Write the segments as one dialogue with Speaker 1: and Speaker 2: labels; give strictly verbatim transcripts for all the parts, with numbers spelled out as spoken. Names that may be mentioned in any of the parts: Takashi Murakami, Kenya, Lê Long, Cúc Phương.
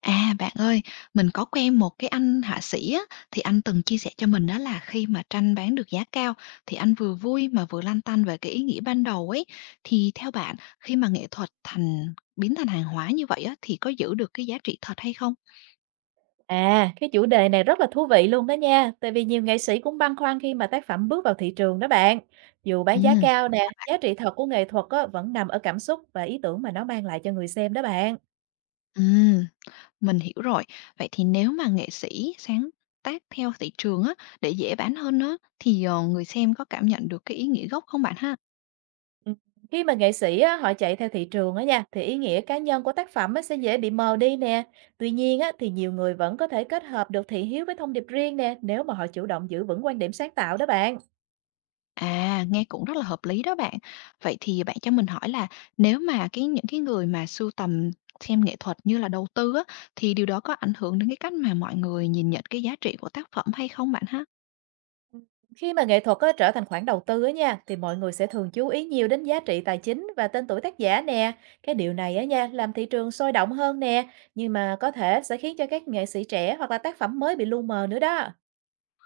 Speaker 1: À, bạn ơi, mình có quen một cái anh họa sĩ á, thì anh từng chia sẻ cho mình đó là khi mà tranh bán được giá cao thì anh vừa vui mà vừa lăn tăn về cái ý nghĩa ban đầu ấy. Thì theo bạn, khi mà nghệ thuật thành biến thành hàng hóa như vậy á, thì có giữ được cái giá trị thật hay không?
Speaker 2: À, cái chủ đề này rất là thú vị luôn đó nha, tại vì nhiều nghệ sĩ cũng băn khoăn khi mà tác phẩm bước vào thị trường đó bạn. Dù
Speaker 1: Ừ,
Speaker 2: bán giá cao nè, giá trị thật của nghệ thuật á, vẫn nằm ở cảm xúc và ý tưởng mà nó mang lại cho người xem đó bạn.
Speaker 1: ừ, mình hiểu rồi. Vậy thì nếu mà nghệ sĩ sáng tác theo thị trường á, để dễ bán hơn á, thì ờ, người xem có cảm nhận được cái ý nghĩa gốc không bạn ha?
Speaker 2: Ừ. Khi mà nghệ sĩ á, họ chạy theo thị trường á nha, thì ý nghĩa cá nhân của tác phẩm á, sẽ dễ bị mờ đi nè. Tuy nhiên á, thì nhiều người vẫn có thể kết hợp được thị hiếu với thông điệp riêng nè, nếu mà họ chủ động giữ vững quan điểm sáng tạo đó bạn.
Speaker 1: À, nghe cũng rất là hợp lý đó bạn. Vậy thì bạn cho mình hỏi là nếu mà cái những cái người mà sưu tầm xem nghệ thuật như là đầu tư á, thì điều đó có ảnh hưởng đến cái cách mà mọi người nhìn nhận cái giá trị của tác phẩm hay không bạn ha?
Speaker 2: Khi mà nghệ thuật á, trở thành khoản đầu tư á nha, thì mọi người sẽ thường chú ý nhiều đến giá trị tài chính và tên tuổi tác giả nè. Cái điều này á nha, làm thị trường sôi động hơn nè, nhưng mà có thể sẽ khiến cho các nghệ sĩ trẻ hoặc là tác phẩm mới bị lu mờ nữa đó.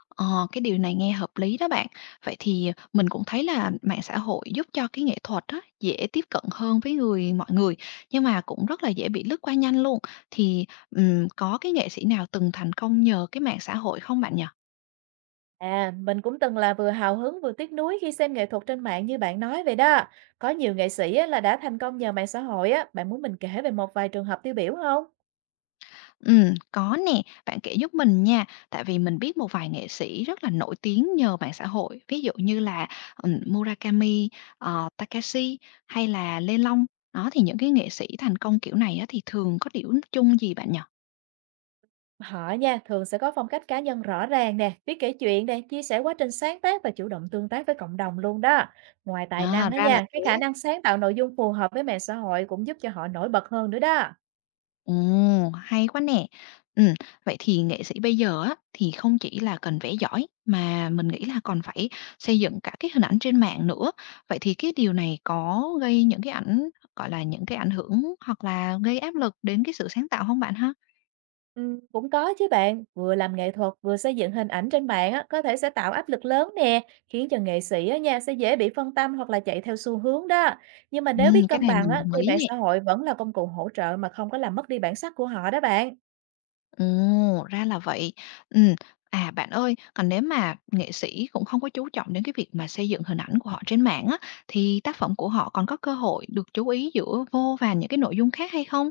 Speaker 1: Ờ, cái điều này nghe hợp lý đó bạn. Vậy thì mình cũng thấy là mạng xã hội giúp cho cái nghệ thuật á, dễ tiếp cận hơn với người mọi người nhưng mà cũng rất là dễ bị lướt qua nhanh luôn. Thì ừm, có cái nghệ sĩ nào từng thành công nhờ cái mạng xã hội không bạn nhỉ?
Speaker 2: À, mình cũng từng là vừa hào hứng vừa tiếc nuối khi xem nghệ thuật trên mạng như bạn nói vậy đó. Có nhiều nghệ sĩ á, là đã thành công nhờ mạng xã hội á, bạn muốn mình kể về một vài trường hợp tiêu biểu không?
Speaker 1: Ừm, có nè, bạn kể giúp mình nha, tại vì mình biết một vài nghệ sĩ rất là nổi tiếng nhờ mạng xã hội, ví dụ như là, ừm, Murakami, ờ, Takashi hay là Lê Long. Đó, thì những cái nghệ sĩ thành công kiểu này á, thì thường có điểm chung gì bạn nhỉ?
Speaker 2: Họ nha, thường sẽ có phong cách cá nhân rõ ràng nè, biết kể chuyện nè, chia sẻ quá trình sáng tác và chủ động tương tác với cộng đồng luôn đó. Ngoài tài năng
Speaker 1: À,
Speaker 2: á
Speaker 1: ra là
Speaker 2: nha, cái khả
Speaker 1: thế.
Speaker 2: năng sáng tạo nội dung phù hợp với mạng xã hội cũng giúp cho họ nổi bật hơn nữa đó.
Speaker 1: Ồ, hay quá nè! Ừm, vậy thì nghệ sĩ bây giờ á, thì không chỉ là cần vẽ giỏi mà mình nghĩ là còn phải xây dựng cả cái hình ảnh trên mạng nữa. Vậy thì cái điều này có gây những cái ảnh gọi là, những cái ảnh hưởng hoặc là gây áp lực đến cái sự sáng tạo không bạn ha?
Speaker 2: Ừ, cũng có chứ bạn, vừa làm nghệ thuật vừa xây dựng hình ảnh trên mạng á, có thể sẽ tạo áp lực lớn nè, khiến cho nghệ sĩ á nha sẽ dễ bị phân tâm hoặc là chạy theo xu hướng đó. Nhưng mà nếu
Speaker 1: Ừm,
Speaker 2: biết
Speaker 1: cái
Speaker 2: cân
Speaker 1: này
Speaker 2: bằng
Speaker 1: mình
Speaker 2: á,
Speaker 1: đồng
Speaker 2: thì
Speaker 1: ý
Speaker 2: mạng
Speaker 1: nè.
Speaker 2: xã hội vẫn là công cụ hỗ trợ mà không có làm mất đi bản sắc của họ đó bạn.
Speaker 1: Ồ, ra là vậy. Ừm, à, bạn ơi, còn nếu mà nghệ sĩ cũng không có chú trọng đến cái việc mà xây dựng hình ảnh của họ trên mạng á, thì tác phẩm của họ còn có cơ hội được chú ý giữa vô vàn những cái nội dung khác hay không?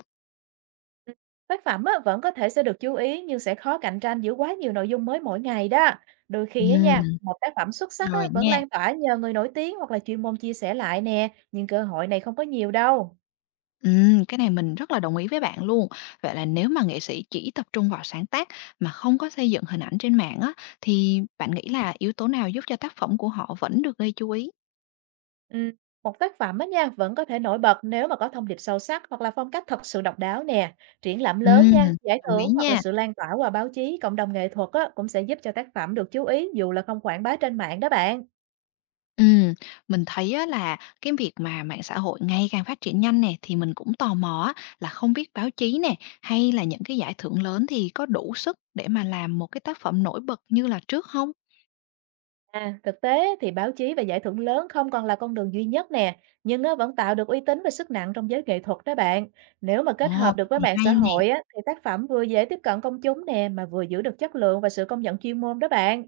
Speaker 2: Ừm, tác phẩm á, vẫn có thể sẽ được chú ý nhưng sẽ khó cạnh tranh giữa quá nhiều nội dung mới mỗi ngày đó. Đôi khi á nha,
Speaker 1: Ừm,
Speaker 2: một tác phẩm xuất sắc á,
Speaker 1: rồi
Speaker 2: vẫn
Speaker 1: nha.
Speaker 2: lan tỏa nhờ người nổi tiếng hoặc là chuyên môn chia sẻ lại nè, nhưng cơ hội này không có nhiều đâu.
Speaker 1: Ừm, cái này mình rất là đồng ý với bạn luôn. Vậy là nếu mà nghệ sĩ chỉ tập trung vào sáng tác mà không có xây dựng hình ảnh trên mạng á, thì bạn nghĩ là yếu tố nào giúp cho tác phẩm của họ vẫn được gây chú ý?
Speaker 2: Ừm, một tác phẩm á nha, vẫn có thể nổi bật nếu mà có thông điệp sâu sắc hoặc là phong cách thật sự độc đáo nè. Triển lãm lớn
Speaker 1: Ừm,
Speaker 2: nha, giải
Speaker 1: đồng ý
Speaker 2: thưởng hoặc là
Speaker 1: nha.
Speaker 2: sự lan tỏa qua báo chí, cộng đồng nghệ thuật á, cũng sẽ giúp cho tác phẩm được chú ý dù là không quảng bá trên mạng đó bạn.
Speaker 1: Ừm, mình thấy á là cái việc mà mạng xã hội ngày càng phát triển nhanh nè, thì mình cũng tò mò á là không biết báo chí nè, hay là những cái giải thưởng lớn thì có đủ sức để mà làm một cái tác phẩm nổi bật như là trước không?
Speaker 2: À, thực tế thì báo chí và giải thưởng lớn không còn là con đường duy nhất nè, nhưng nó vẫn tạo được uy tín và sức nặng trong giới nghệ thuật đó bạn. Nếu mà kết
Speaker 1: Ồ,
Speaker 2: hợp được
Speaker 1: cái
Speaker 2: với
Speaker 1: này
Speaker 2: mạng xã
Speaker 1: hay nè.
Speaker 2: hội á, thì tác phẩm vừa dễ tiếp cận công chúng nè, mà vừa giữ được chất lượng và sự công nhận chuyên môn đó bạn.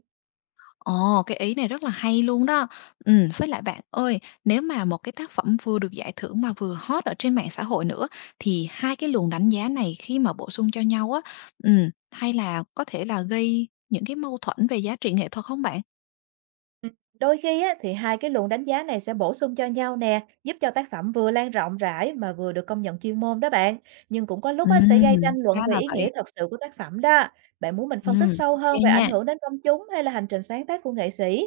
Speaker 1: Ồ, cái ý này rất là hay luôn đó. Ừm, với lại bạn ơi, nếu mà một cái tác phẩm vừa được giải thưởng mà vừa hot ở trên mạng xã hội nữa, thì hai cái luồng đánh giá này khi mà bổ sung cho nhau á, ừm, hay là có thể là gây những cái mâu thuẫn về giá trị nghệ thuật không bạn?
Speaker 2: Ừ, đôi khi á, thì hai cái luồng đánh giá này sẽ bổ sung cho nhau nè, giúp cho tác phẩm vừa lan rộng rãi mà vừa được công nhận chuyên môn đó bạn. Nhưng cũng có lúc á, sẽ gây
Speaker 1: Ừm,
Speaker 2: tranh
Speaker 1: ra
Speaker 2: luận về
Speaker 1: là
Speaker 2: ý
Speaker 1: vậy.
Speaker 2: nghĩa thật sự của tác phẩm đó. Bạn muốn mình phân tích
Speaker 1: Ừm,
Speaker 2: sâu hơn
Speaker 1: ô
Speaker 2: về
Speaker 1: nha.
Speaker 2: ảnh hưởng đến công chúng hay là hành trình sáng tác của nghệ sĩ?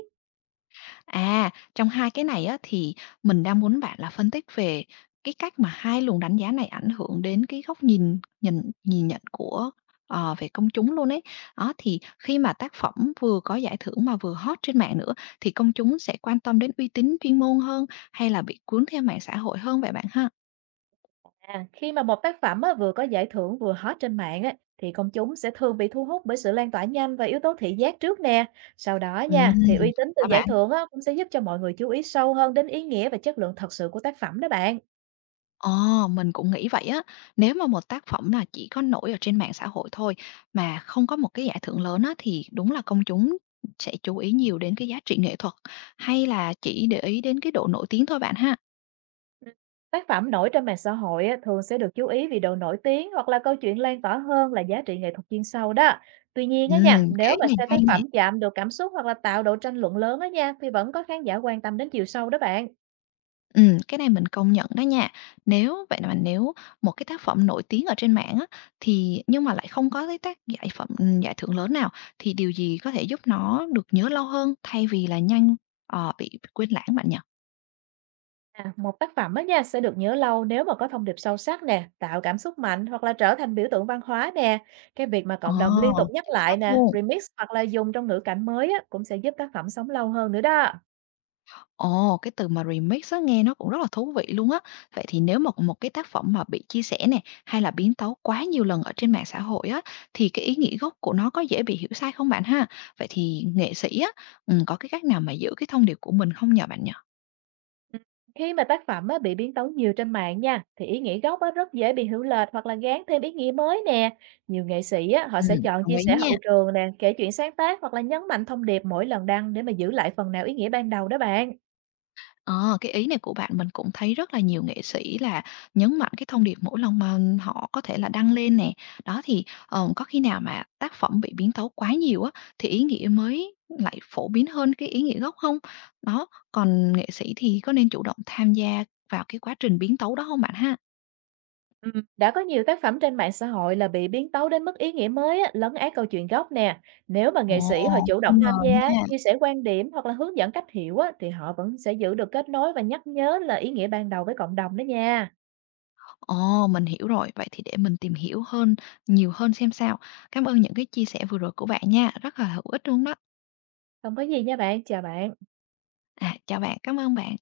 Speaker 1: À, trong hai cái này á, thì mình đang muốn bạn là phân tích về cái cách mà hai luồng đánh giá này ảnh hưởng đến cái góc nhìn nhìn nhìn nhận của ờ, về công chúng luôn ấy. Đó thì khi mà tác phẩm vừa có giải thưởng mà vừa hot trên mạng nữa thì công chúng sẽ quan tâm đến uy tín chuyên môn hơn hay là bị cuốn theo mạng xã hội hơn vậy bạn ha?
Speaker 2: À, khi mà một tác phẩm á, vừa có giải thưởng vừa hot trên mạng á, thì công chúng sẽ thường bị thu hút bởi sự lan tỏa nhanh và yếu tố thị giác trước nè. Sau đó
Speaker 1: Ừ
Speaker 2: nha, thì uy tín từ
Speaker 1: hả
Speaker 2: giải
Speaker 1: bạn?
Speaker 2: thưởng á, cũng sẽ giúp cho mọi người chú ý sâu hơn đến ý nghĩa và chất lượng thật sự của tác phẩm đó bạn.
Speaker 1: Ờ, mình cũng nghĩ vậy á. Nếu mà một tác phẩm là chỉ có nổi ở trên mạng xã hội thôi mà không có một cái giải thưởng lớn á, thì đúng là công chúng sẽ chú ý nhiều đến cái giá trị nghệ thuật hay là chỉ để ý đến cái độ nổi tiếng thôi bạn ha?
Speaker 2: Ừ. Tác phẩm nổi trên mạng xã hội á, thường sẽ được chú ý vì độ nổi tiếng hoặc là câu chuyện lan tỏa hơn là giá trị nghệ thuật chuyên sâu đó. Tuy nhiên
Speaker 1: Ừ,
Speaker 2: á nha, nếu
Speaker 1: cái ý
Speaker 2: mà
Speaker 1: này
Speaker 2: xem
Speaker 1: hay
Speaker 2: tác
Speaker 1: nè.
Speaker 2: phẩm chạm được cảm xúc hoặc là tạo độ tranh luận lớn á nha, thì vẫn có khán giả quan tâm đến chiều sâu đó bạn.
Speaker 1: Ừ, cái này mình công nhận đó nha. Nếu vậy mà nếu một cái tác phẩm nổi tiếng ở trên mạng á, thì nhưng mà lại không có cái tác giải phẩm giải thưởng lớn nào thì điều gì có thể giúp nó được nhớ lâu hơn thay vì là nhanh ờ, bị quên lãng bạn nhỉ?
Speaker 2: À, một tác phẩm á nha sẽ được nhớ lâu nếu mà có thông điệp sâu sắc nè, tạo cảm xúc mạnh hoặc là trở thành biểu tượng văn hóa nè. Cái việc mà
Speaker 1: Ờ,
Speaker 2: cộng đồng liên tục nhắc
Speaker 1: chính
Speaker 2: lại
Speaker 1: xác
Speaker 2: nè,
Speaker 1: luôn.
Speaker 2: remix hoặc là dùng trong ngữ cảnh mới á, cũng sẽ giúp tác phẩm sống lâu hơn nữa đó.
Speaker 1: Ồ, cái từ mà remix á, nghe nó cũng rất là thú vị luôn á. Vậy thì nếu mà một cái tác phẩm mà bị chia sẻ nè, hay là biến tấu quá nhiều lần ở trên mạng xã hội á, thì cái ý nghĩa gốc của nó có dễ bị hiểu sai không bạn ha? Vậy thì nghệ sĩ á, ừm, có cái cách nào mà giữ cái thông điệp của mình không nhờ bạn nhỉ?
Speaker 2: Ừ. Khi mà tác phẩm á, bị biến tấu nhiều trên mạng nha, thì ý nghĩa gốc á, rất dễ bị hiểu lệch hoặc là gán thêm ý nghĩa mới nè. Nhiều nghệ sĩ á, họ sẽ
Speaker 1: Ừm,
Speaker 2: chọn
Speaker 1: đồng
Speaker 2: chia
Speaker 1: ý
Speaker 2: sẻ
Speaker 1: nha.
Speaker 2: hậu trường nè, kể chuyện sáng tác hoặc là nhấn mạnh thông điệp mỗi lần đăng để mà giữ lại phần nào ý nghĩa ban đầu đó bạn.
Speaker 1: Ờ, cái ý này của bạn mình cũng thấy rất là nhiều nghệ sĩ là nhấn mạnh cái thông điệp mỗi lần mà họ có thể là đăng lên nè. Đó thì, ờ, có khi nào mà tác phẩm bị biến tấu quá nhiều á, thì ý nghĩa mới lại phổ biến hơn cái ý nghĩa gốc không? Đó, còn nghệ sĩ thì có nên chủ động tham gia vào cái quá trình biến tấu đó không bạn ha?
Speaker 2: Ừm, đã có nhiều tác phẩm trên mạng xã hội là bị biến tấu đến mức ý nghĩa mới á, lấn át câu chuyện gốc nè. Nếu mà
Speaker 1: Ồ,
Speaker 2: nghệ sĩ họ chủ động
Speaker 1: không ngờ
Speaker 2: tham gia á,
Speaker 1: nha.
Speaker 2: chia sẻ quan điểm hoặc là hướng dẫn cách hiểu á, thì họ vẫn sẽ giữ được kết nối và nhắc nhớ là ý nghĩa ban đầu với cộng đồng đó nha.
Speaker 1: Ồ, mình hiểu rồi, vậy thì để mình tìm hiểu hơn nhiều hơn xem sao. Cảm ơn những cái chia sẻ vừa rồi của bạn nha, rất là hữu ích luôn đó.
Speaker 2: Không có gì nha bạn, chào bạn.
Speaker 1: À, chào bạn, cảm ơn bạn.